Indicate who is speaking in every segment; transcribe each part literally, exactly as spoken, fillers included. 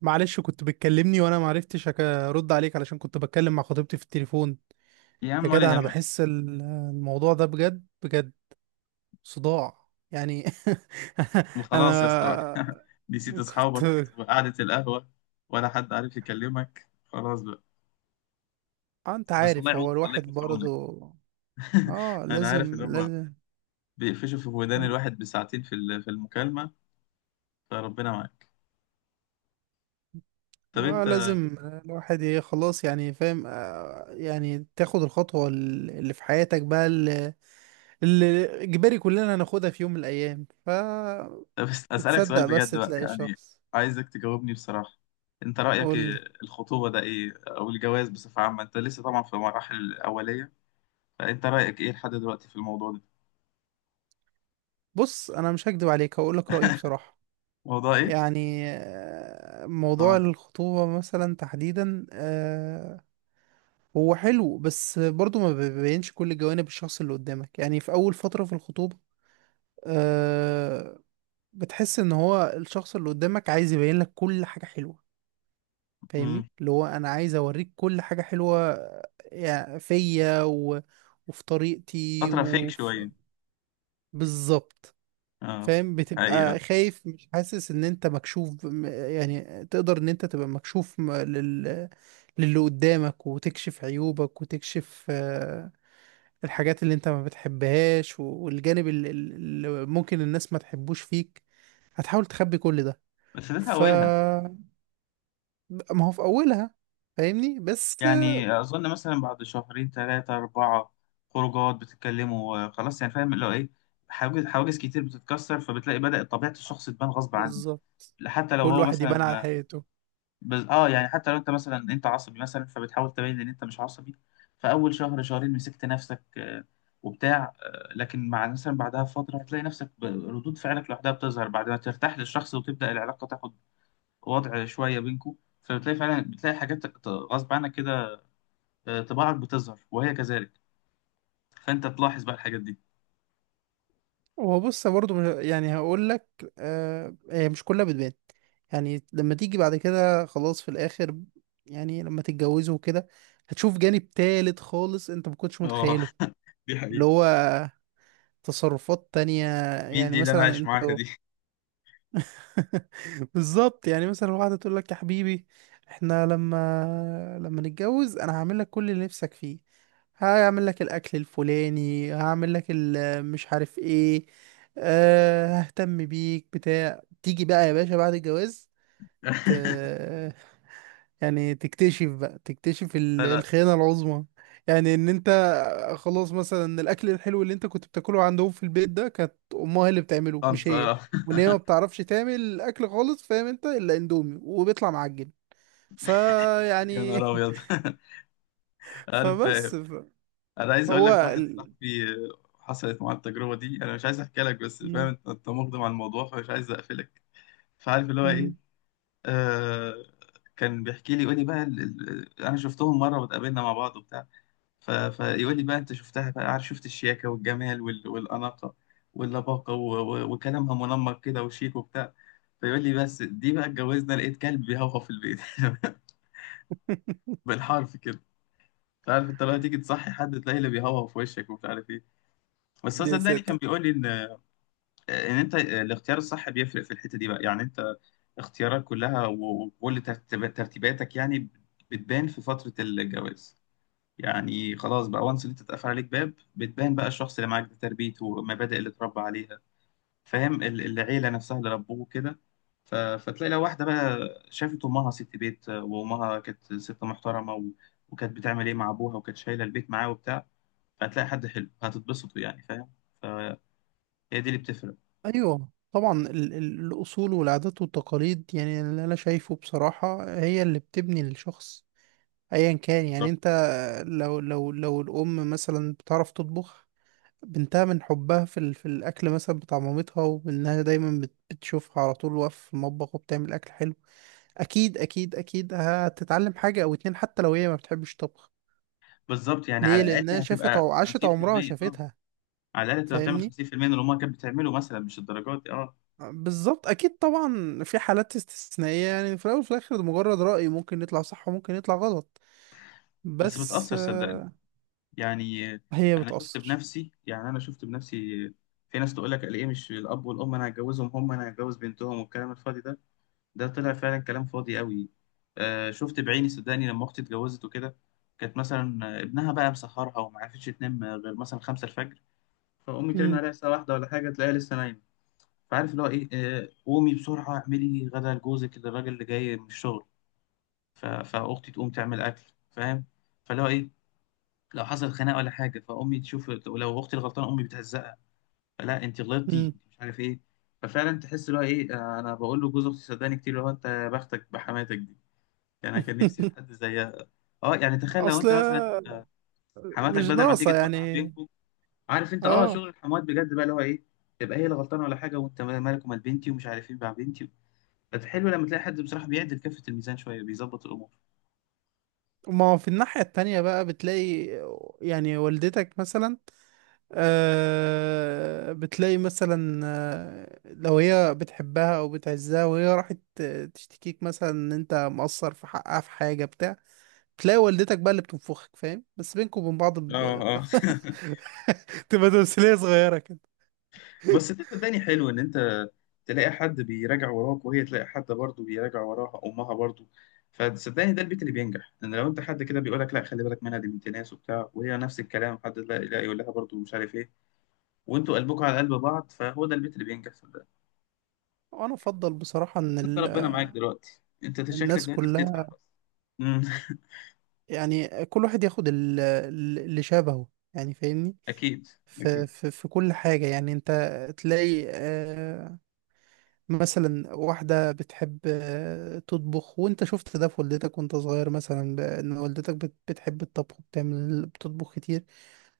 Speaker 1: معلش، كنت بتكلمني وانا معرفتش أك- ارد عليك علشان كنت بتكلم مع خطيبتي في التليفون.
Speaker 2: يا
Speaker 1: يا
Speaker 2: عم ولا
Speaker 1: جدع، انا
Speaker 2: يهمك.
Speaker 1: بحس ال- الموضوع ده بجد بجد، صداع يعني.
Speaker 2: وخلاص يا اسطى
Speaker 1: انا
Speaker 2: نسيت اصحابك
Speaker 1: كنت.
Speaker 2: وقعدة القهوة، ولا حد عارف يكلمك خلاص بقى؟
Speaker 1: آه، انت
Speaker 2: بس الله
Speaker 1: عارف
Speaker 2: يعونك،
Speaker 1: هو
Speaker 2: الله
Speaker 1: الواحد
Speaker 2: يكون في عونك.
Speaker 1: برضه اه
Speaker 2: انا عارف
Speaker 1: لازم
Speaker 2: ان هم
Speaker 1: لازم.
Speaker 2: بيقفشوا في ودان الواحد بساعتين في ال- في المكالمة فربنا معاك. طب
Speaker 1: اه
Speaker 2: انت،
Speaker 1: لازم. الواحد ايه خلاص يعني فاهم، آه، يعني تاخد الخطوة ال- اللي في حياتك بقى، اللي إجباري كلنا هناخدها في يوم من الأيام. ف
Speaker 2: بس اسالك سؤال
Speaker 1: بتصدق بس
Speaker 2: بجد بقى
Speaker 1: تلاقي
Speaker 2: يعني،
Speaker 1: شخص.
Speaker 2: عايزك تجاوبني بصراحة. انت رأيك
Speaker 1: قول
Speaker 2: إيه؟
Speaker 1: لي.
Speaker 2: الخطوبة ده ايه او الجواز بصفة عامة، انت لسه طبعا في المراحل الأولية، فانت رأيك ايه لحد دلوقتي في الموضوع ده؟
Speaker 1: بص، أنا مش هكدب عليك، هقول لك رأيي بصراحة.
Speaker 2: موضوع ايه؟
Speaker 1: يعني آه، موضوع
Speaker 2: اه.
Speaker 1: الخطوبة مثلا تحديدا، آه، هو حلو بس برضو ما بيبينش كل جوانب الشخص اللي قدامك، يعني في أول فترة في الخطوبة. آه، بتحس إن هو الشخص اللي قدامك عايز يبين لك كل حاجة حلوة. فاهمني،
Speaker 2: امم.
Speaker 1: اللي هو انا عايز اوريك كل حاجة حلوة يعني فيا و... وفي طريقتي
Speaker 2: فترة فيك
Speaker 1: وفي
Speaker 2: شوية.
Speaker 1: بالظبط.
Speaker 2: اه.
Speaker 1: فاهم، بتبقى
Speaker 2: حقيقة.
Speaker 1: خايف، مش حاسس ان انت مكشوف م- يعني تقدر ان انت تبقى مكشوف م- لل... للي قدامك، وتكشف عيوبك، وتكشف آه، الحاجات اللي انت ما بتحبهاش و- والجانب اللي, اللي ممكن الناس ما تحبوش فيك، هتحاول تخبي كل ده.
Speaker 2: بس ده في
Speaker 1: ف
Speaker 2: أولها.
Speaker 1: ما هو في اولها. فاهمني بس.
Speaker 2: يعني أظن مثلا بعد شهرين ثلاثة أربعة خروجات بتتكلموا، آه، خلاص يعني فاهم اللي هو إيه، حواجز حواجز كتير بتتكسر، فبتلاقي بدأت طبيعة الشخص تبان غصب عنه.
Speaker 1: بالظبط،
Speaker 2: حتى لو
Speaker 1: كل
Speaker 2: هو
Speaker 1: واحد يبان
Speaker 2: مثلا،
Speaker 1: على
Speaker 2: آه،
Speaker 1: حقيقته.
Speaker 2: بز... آه يعني حتى لو أنت مثلا أنت عصبي مثلا، فبتحاول تبين إن أنت مش عصبي. فأول شهر شهرين مسكت نفسك، آه، وبتاع، آه، لكن مع مثلا بعدها بفترة هتلاقي نفسك ب- ردود فعلك لوحدها بتظهر بعد ما ترتاح للشخص وتبدأ العلاقة تاخد وضع شويه بينكم. فبتلاقي فعلا بتلاقي حاجات ت- غصب عنك كده. آه، طباعك بتظهر وهي كذلك، فانت تلاحظ بقى الحاجات دي.
Speaker 1: هو بص برضه مش- يعني هقول لك، آه هي مش كلها بتبان. يعني لما تيجي بعد كده خلاص في الاخر، يعني لما تتجوزوا وكده هتشوف جانب تالت خالص انت ما كنتش
Speaker 2: اه.
Speaker 1: متخيله،
Speaker 2: دي
Speaker 1: اللي
Speaker 2: حقيقة.
Speaker 1: هو تصرفات تانية.
Speaker 2: مين
Speaker 1: يعني
Speaker 2: دي اللي انا
Speaker 1: مثلا
Speaker 2: عايش
Speaker 1: انت.
Speaker 2: معاها دي؟
Speaker 1: بالظبط. يعني مثلا واحدة تقول لك يا حبيبي، احنا لما لما نتجوز انا هعمل لك كل اللي نفسك فيه، هعمل لك الاكل الفلاني، هعمل لك ال- مش عارف ايه. أه، ههتم بيك بتاع. تيجي بقى يا باشا بعد الجواز. آه، يعني تكتشف بقى، تكتشف ال-
Speaker 2: لا لا،
Speaker 1: الخيانة العظمى. يعني ان انت خلاص، مثلا الاكل الحلو اللي انت كنت بتاكله عندهم في البيت ده كانت امها هي اللي بتعمله، مش
Speaker 2: انت
Speaker 1: هي.
Speaker 2: آه.
Speaker 1: وان هي ما بتعرفش تعمل اكل خالص، فاهم انت؟ الا اندومي وبيطلع معجن.
Speaker 2: يا
Speaker 1: فيعني
Speaker 2: نهار ابيض. انا فاهم.
Speaker 1: فبس ف-
Speaker 2: انا عايز اقول
Speaker 1: هو
Speaker 2: لك واحد
Speaker 1: ال...
Speaker 2: صاحبي، آه، حصلت معاه التجربه دي، انا مش عايز احكي لك بس فاهم
Speaker 1: مم.
Speaker 2: انت أنت مقدم على الموضوع فمش عايز اقفلك. فعارف اللي هو ايه.
Speaker 1: مم.
Speaker 2: آه كان بيحكي لي يقول لي بقى ال- ال- انا شفتهم مره واتقابلنا مع بعض وبتاع. ف... فيقول لي بقى انت شفتها بقى، عارف، شفت الشياكه والجمال وال... والاناقه واللباقه و... و... وكلامها منمق كده وشيك وبتاع. فيقول لي بس دي بقى اتجوزنا لقيت كلب بيهوهو في البيت. بالحرف كده. انت عارف، انت لو تيجي تصحي حد تلاقيه اللي بيهوهو في وشك ومش عارف ايه. بس هو
Speaker 1: يا
Speaker 2: صدقني
Speaker 1: ساتر.
Speaker 2: كان بيقول لي ان ان انت الاختيار الصح بيفرق في الحته دي بقى، يعني انت اختيارات كلها و- وكل ترتيب- ترتيباتك يعني بتبان في فتره الجواز. يعني خلاص بقى وانس انت اتقفل عليك باب، بتبان بقى الشخص اللي معاك ده، تربيته والمبادئ اللي اتربى عليها، فاهم، ال- العيله نفسها اللي ربوه كده. ف... فتلاقي لو واحده بقى شافت امها ست بيت، وامها كانت ست محترمه، و... وكانت بتعمل ايه مع ابوها وكانت شايله البيت معاه وبتاع، فهتلاقي حد حلو هتتبسطوا يعني فاهم. فهي دي اللي بتفرق.
Speaker 1: ايوه طبعا ال- ال- الاصول والعادات والتقاليد، يعني اللي انا شايفه بصراحة هي اللي بتبني الشخص. ايا كان، يعني
Speaker 2: بالظبط،
Speaker 1: انت، لو لو لو الام مثلا بتعرف تطبخ، بنتها من حبها في ال- في الاكل مثلا بتاع مامتها، وانها دايما بت- بتشوفها على طول واقفه في المطبخ وبتعمل اكل حلو، اكيد اكيد اكيد هتتعلم حاجه او اتنين، حتى لو هي ما بتحبش طبخ.
Speaker 2: بالظبط، يعني على
Speaker 1: ليه؟
Speaker 2: الاقل
Speaker 1: لانها شافت
Speaker 2: هتبقى
Speaker 1: عو- عاشت عمرها
Speaker 2: خمسين في المية. اه.
Speaker 1: شافتها.
Speaker 2: على الاقل تبقى بتعمل
Speaker 1: فاهمني؟
Speaker 2: خمسين في المية من اللي امها كانت بتعمله مثلا، مش الدرجات دي. اه.
Speaker 1: بالظبط، اكيد طبعا في حالات استثنائيه، يعني في الاول وفي الاخر ده مجرد راي، ممكن يطلع صح وممكن يطلع غلط.
Speaker 2: بس
Speaker 1: بس
Speaker 2: بتاثر صدقني.
Speaker 1: آه،
Speaker 2: يعني
Speaker 1: هي
Speaker 2: انا شفت
Speaker 1: بتاثر.
Speaker 2: بنفسي، يعني انا شفت بنفسي. في ناس تقول لك ايه، مش الاب والام انا هتجوزهم، هم انا هتجوز بنتهم، والكلام الفاضي ده، ده طلع فعلا كلام فاضي قوي. آه، شفت بعيني صدقني لما اختي اتجوزت وكده، كانت مثلا ابنها بقى مسهرها وما عرفتش تنام غير مثلا خمسة الفجر، فامي ترن
Speaker 1: امم.
Speaker 2: عليها الساعه واحدة ولا حاجه تلاقيها لسه نايمه. فعارف اللي هو ايه، آه قومي بسرعه اعملي غدا لجوزك الراجل اللي جاي من الشغل. ف- فاختي تقوم تعمل اكل، فاهم. فاللي هو ايه، لو حصل خناقه ولا حاجه فامي تشوف، ولو اختي الغلطانه امي بتهزقها، لا انت غلطتي مش عارف ايه. ففعلا تحس اللي هو ايه. آه، انا بقول له جوز اختي صدقني كتير اللي هو انت يا بختك بحماتك دي. يعني انا كان نفسي في حد زيها. اه يعني تخيل لو
Speaker 1: اصل
Speaker 2: انت مثلا حماتك
Speaker 1: مش
Speaker 2: بدل ما تيجي
Speaker 1: ناقصة
Speaker 2: توقع
Speaker 1: يعني.
Speaker 2: بينكم. عارف انت، اه
Speaker 1: اه،
Speaker 2: شغل الحموات بجد بقى اللي هو ايه، تبقى هي اللي غلطانه ولا حاجه وانت مالك ومال بنتي ومش عارف ايه مع بنتي. حلو لما تلاقي حد بصراحه بيعدل كفه الميزان شويه بيظبط الامور.
Speaker 1: ما هو في الناحية التانية بقى بتلاقي، يعني والدتك مثلا آه بتلاقي مثلا، آه لو هي بتحبها او بتعزها، وهي راحت تشتكيك مثلا ان انت مقصر في حقها في حاجة بتاع، تلاقي والدتك بقى اللي بتنفخك، فاهم؟ بس بينكم وبين بعض
Speaker 2: اه،
Speaker 1: ب...
Speaker 2: اه.
Speaker 1: تبقى تمثيلية صغيرة كده.
Speaker 2: بس ده صدقني حلو ان انت تلاقي حد بيراجع وراك، وهي تلاقي حد برضه بيراجع وراها، امها برضه. فصدقني ده البيت اللي بينجح، ان لو انت حد كده بيقول لك لا خلي بالك منها دي بنت ناس وبتاع، وهي نفس الكلام حد لا لا يقول لها برضه مش عارف ايه، وانتوا قلبكم على قلب بعض، فهو ده البيت اللي بينجح صدقني.
Speaker 1: وانا افضل بصراحة ان
Speaker 2: انت
Speaker 1: ال...
Speaker 2: ربنا معاك دلوقتي، انت شكلك
Speaker 1: الناس
Speaker 2: دلوقتي
Speaker 1: كلها،
Speaker 2: بتدفع بس. أمم،
Speaker 1: يعني كل واحد ياخد ال- ال- اللي شبهه، يعني فاهمني،
Speaker 2: اكيد.
Speaker 1: في,
Speaker 2: اكيد.
Speaker 1: في, في كل حاجة. يعني انت تلاقي آه، مثلا واحدة بتحب آه، تطبخ، وانت شفت ده في والدتك وانت صغير مثلا، ب- ان والدتك بت- بتحب الطبخ، بتعمل، بتطبخ كتير.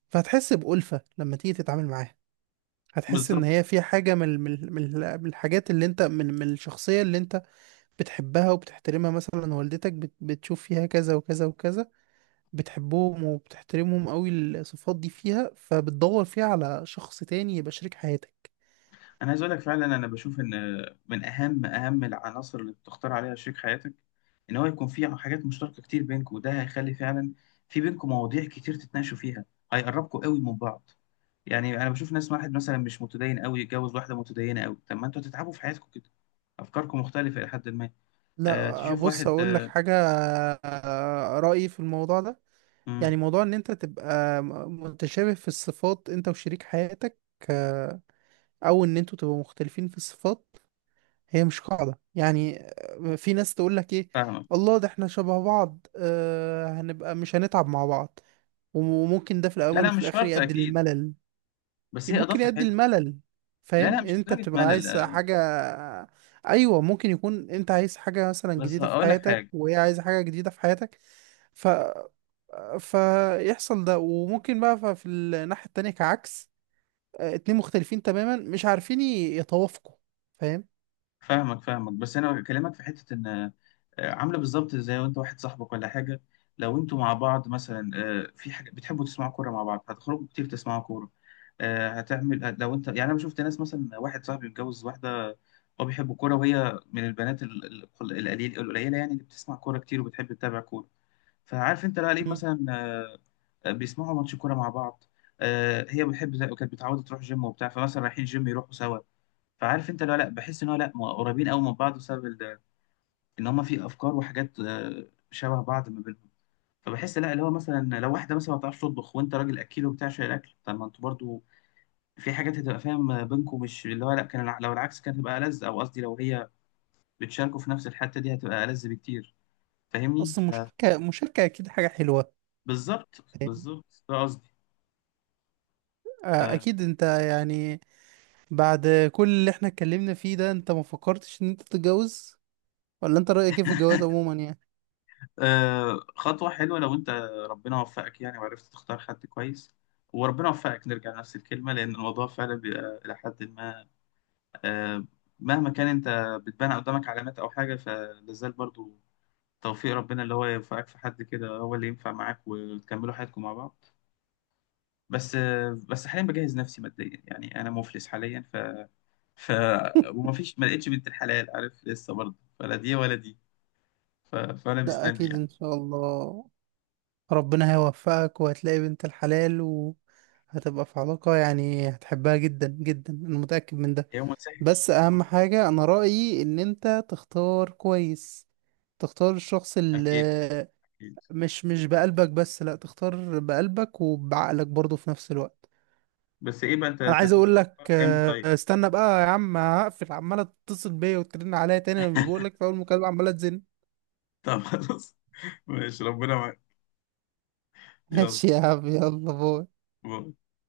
Speaker 1: فهتحس بألفة لما تيجي تتعامل معاها. هتحس ان
Speaker 2: بالظبط.
Speaker 1: هي في حاجة من من من من الحاجات اللي انت من من الشخصية اللي انت بتحبها وبتحترمها. مثلا والدتك بت- بتشوف فيها كذا وكذا وكذا، بتحبهم وبتحترمهم قوي الصفات دي فيها، فبتدور فيها على شخص تاني يبقى شريك حياتك.
Speaker 2: انا عايز اقول لك فعلا انا بشوف ان من اهم اهم العناصر اللي بتختار عليها شريك حياتك، ان هو يكون في حاجات مشتركه كتير بينكم، وده هيخلي فعلا في بينكم مواضيع كتير تتناقشوا فيها، هيقربكم قوي من بعض. يعني انا بشوف ناس، واحد مثلا مش متدين قوي يتجوز واحده متدينه قوي، طب ما انتوا هتتعبوا في حياتكم كده، افكاركم مختلفه الى حد ما. أه،
Speaker 1: لا،
Speaker 2: تشوف
Speaker 1: بص
Speaker 2: واحد،
Speaker 1: اقول لك
Speaker 2: أه.
Speaker 1: حاجة. آه، رأيي في الموضوع ده،
Speaker 2: مم،
Speaker 1: يعني موضوع ان انت تبقى م- متشابه في الصفات انت وشريك حياتك، آه، او ان انتوا تبقوا مختلفين في الصفات. هي مش قاعدة، يعني آه، في ناس تقول لك ايه،
Speaker 2: فاهمك.
Speaker 1: الله ده احنا شبه بعض، آه، هنبقى مش هنتعب مع بعض. وممكن ده في
Speaker 2: لا
Speaker 1: الاول
Speaker 2: لا
Speaker 1: وفي
Speaker 2: مش
Speaker 1: الاخر
Speaker 2: شرط
Speaker 1: يؤدي
Speaker 2: اكيد،
Speaker 1: للملل،
Speaker 2: بس هي
Speaker 1: ممكن
Speaker 2: اضافه
Speaker 1: يؤدي
Speaker 2: حلوه.
Speaker 1: الملل.
Speaker 2: لا لا
Speaker 1: فاهم؟
Speaker 2: مش
Speaker 1: انت
Speaker 2: لدرجه
Speaker 1: بتبقى
Speaker 2: ملل،
Speaker 1: عايز
Speaker 2: آه،
Speaker 1: حاجة. ايوه، ممكن يكون انت عايز حاجة مثلا
Speaker 2: بس
Speaker 1: جديدة في
Speaker 2: هقول لك
Speaker 1: حياتك،
Speaker 2: حاجه.
Speaker 1: وهي عايزة حاجة جديدة في حياتك. ف فيحصل ده، وممكن بقى ف- في الناحية التانية كعكس، آه، اتنين مختلفين تماما، مش عارفين ي- يتوافقوا، فاهم؟
Speaker 2: فاهمك فاهمك، بس انا بكلمك في حته ان، آه، عامله بالظبط زي وانت واحد صاحبك ولا حاجه، لو انتوا مع بعض مثلا، آه، في حاجه بتحبوا تسمعوا كوره مع بعض هتخرجوا كتير تسمعوا كوره، آه، هتعمل هت- لو انت، يعني انا شفت ناس مثلا واحد صاحبي متجوز واحده، هو بيحب الكوره وهي من البنات ال- ال- القليل القليله يعني اللي بتسمع كوره كتير وبتحب تتابع كوره. فعارف انت لا ليه
Speaker 1: مم.
Speaker 2: مثلا، آه، بيسمعوا ماتش كوره مع بعض. آه، هي بتحب كانت بتعود تروح جيم وبتاع، فمثلا رايحين جيم يروحوا سوا. فعارف انت لا لا بحس ان هو لا م- قريبين قوي من بعض بسبب ال- ان هما في افكار وحاجات آه، شبه بعض ما بينهم. فبحس لا اللي هو مثلا لو واحده مثلا ما بتعرفش تطبخ وانت راجل اكيل وبتاع شايل الاكل، طب ما انتوا برضو في حاجات هتبقى فاهم بينكم، مش اللي هو لا كان الع- لو العكس كانت هتبقى ألذ، او قصدي لو هي بتشاركوا في نفس الحته دي هتبقى ألذ بكتير. فاهمني
Speaker 1: اصل
Speaker 2: فبالظبط.
Speaker 1: مشاركة مشاركة اكيد حاجة حلوة.
Speaker 2: بالظبط
Speaker 1: فاهم؟
Speaker 2: بالظبط ده قصدي.
Speaker 1: آه، اكيد. انت يعني، بعد كل اللي احنا اتكلمنا فيه ده، انت ما فكرتش ان انت تتجوز؟ ولا انت رأيك ايه في الجواز عموما يعني؟
Speaker 2: آه، خطوة حلوة لو أنت ربنا وفقك يعني وعرفت تختار حد كويس، وربنا وفقك نرجع لنفس الكلمة، لأن الموضوع فعلا بيبقى إلى حد ما، آه، مهما كان أنت بتبان قدامك علامات أو حاجة، فلازال برضو توفيق ربنا اللي هو يوفقك في حد كده هو اللي ينفع معاك وتكملوا حياتكم مع بعض. بس آه، بس حاليا بجهز نفسي ماديا يعني أنا مفلس حاليا. ف ف وما فيش، ما لقيتش بنت الحلال عارف لسه برضه ولا دي ولا دي. ف... فأنا
Speaker 1: ده
Speaker 2: مستني
Speaker 1: اكيد
Speaker 2: يعني
Speaker 1: ان شاء الله، ربنا هيوفقك وهتلاقي بنت الحلال، وهتبقى في علاقة يعني هتحبها جدا جدا، انا متأكد من ده.
Speaker 2: يوم سهل.
Speaker 1: بس
Speaker 2: يوم
Speaker 1: اهم
Speaker 2: سهل.
Speaker 1: حاجة انا رأيي ان انت تختار كويس، تختار الشخص
Speaker 2: أكيد.
Speaker 1: اللي
Speaker 2: أكيد.
Speaker 1: مش مش بقلبك بس، لا، تختار بقلبك وبعقلك برضه في نفس الوقت.
Speaker 2: بس ايه بقى، انت
Speaker 1: انا عايز
Speaker 2: تحت
Speaker 1: اقول لك
Speaker 2: الفرح امتى
Speaker 1: آه،
Speaker 2: طيب؟
Speaker 1: استنى بقى يا عم، هقفل، عمالة تتصل بيا وترن عليا تاني، انا مش بقول لك في اول مكالمة عمالة تزن.
Speaker 2: طب خلاص، ماشي ربنا معاك. يلا
Speaker 1: ماشي يا عم، يلا باي.
Speaker 2: باي.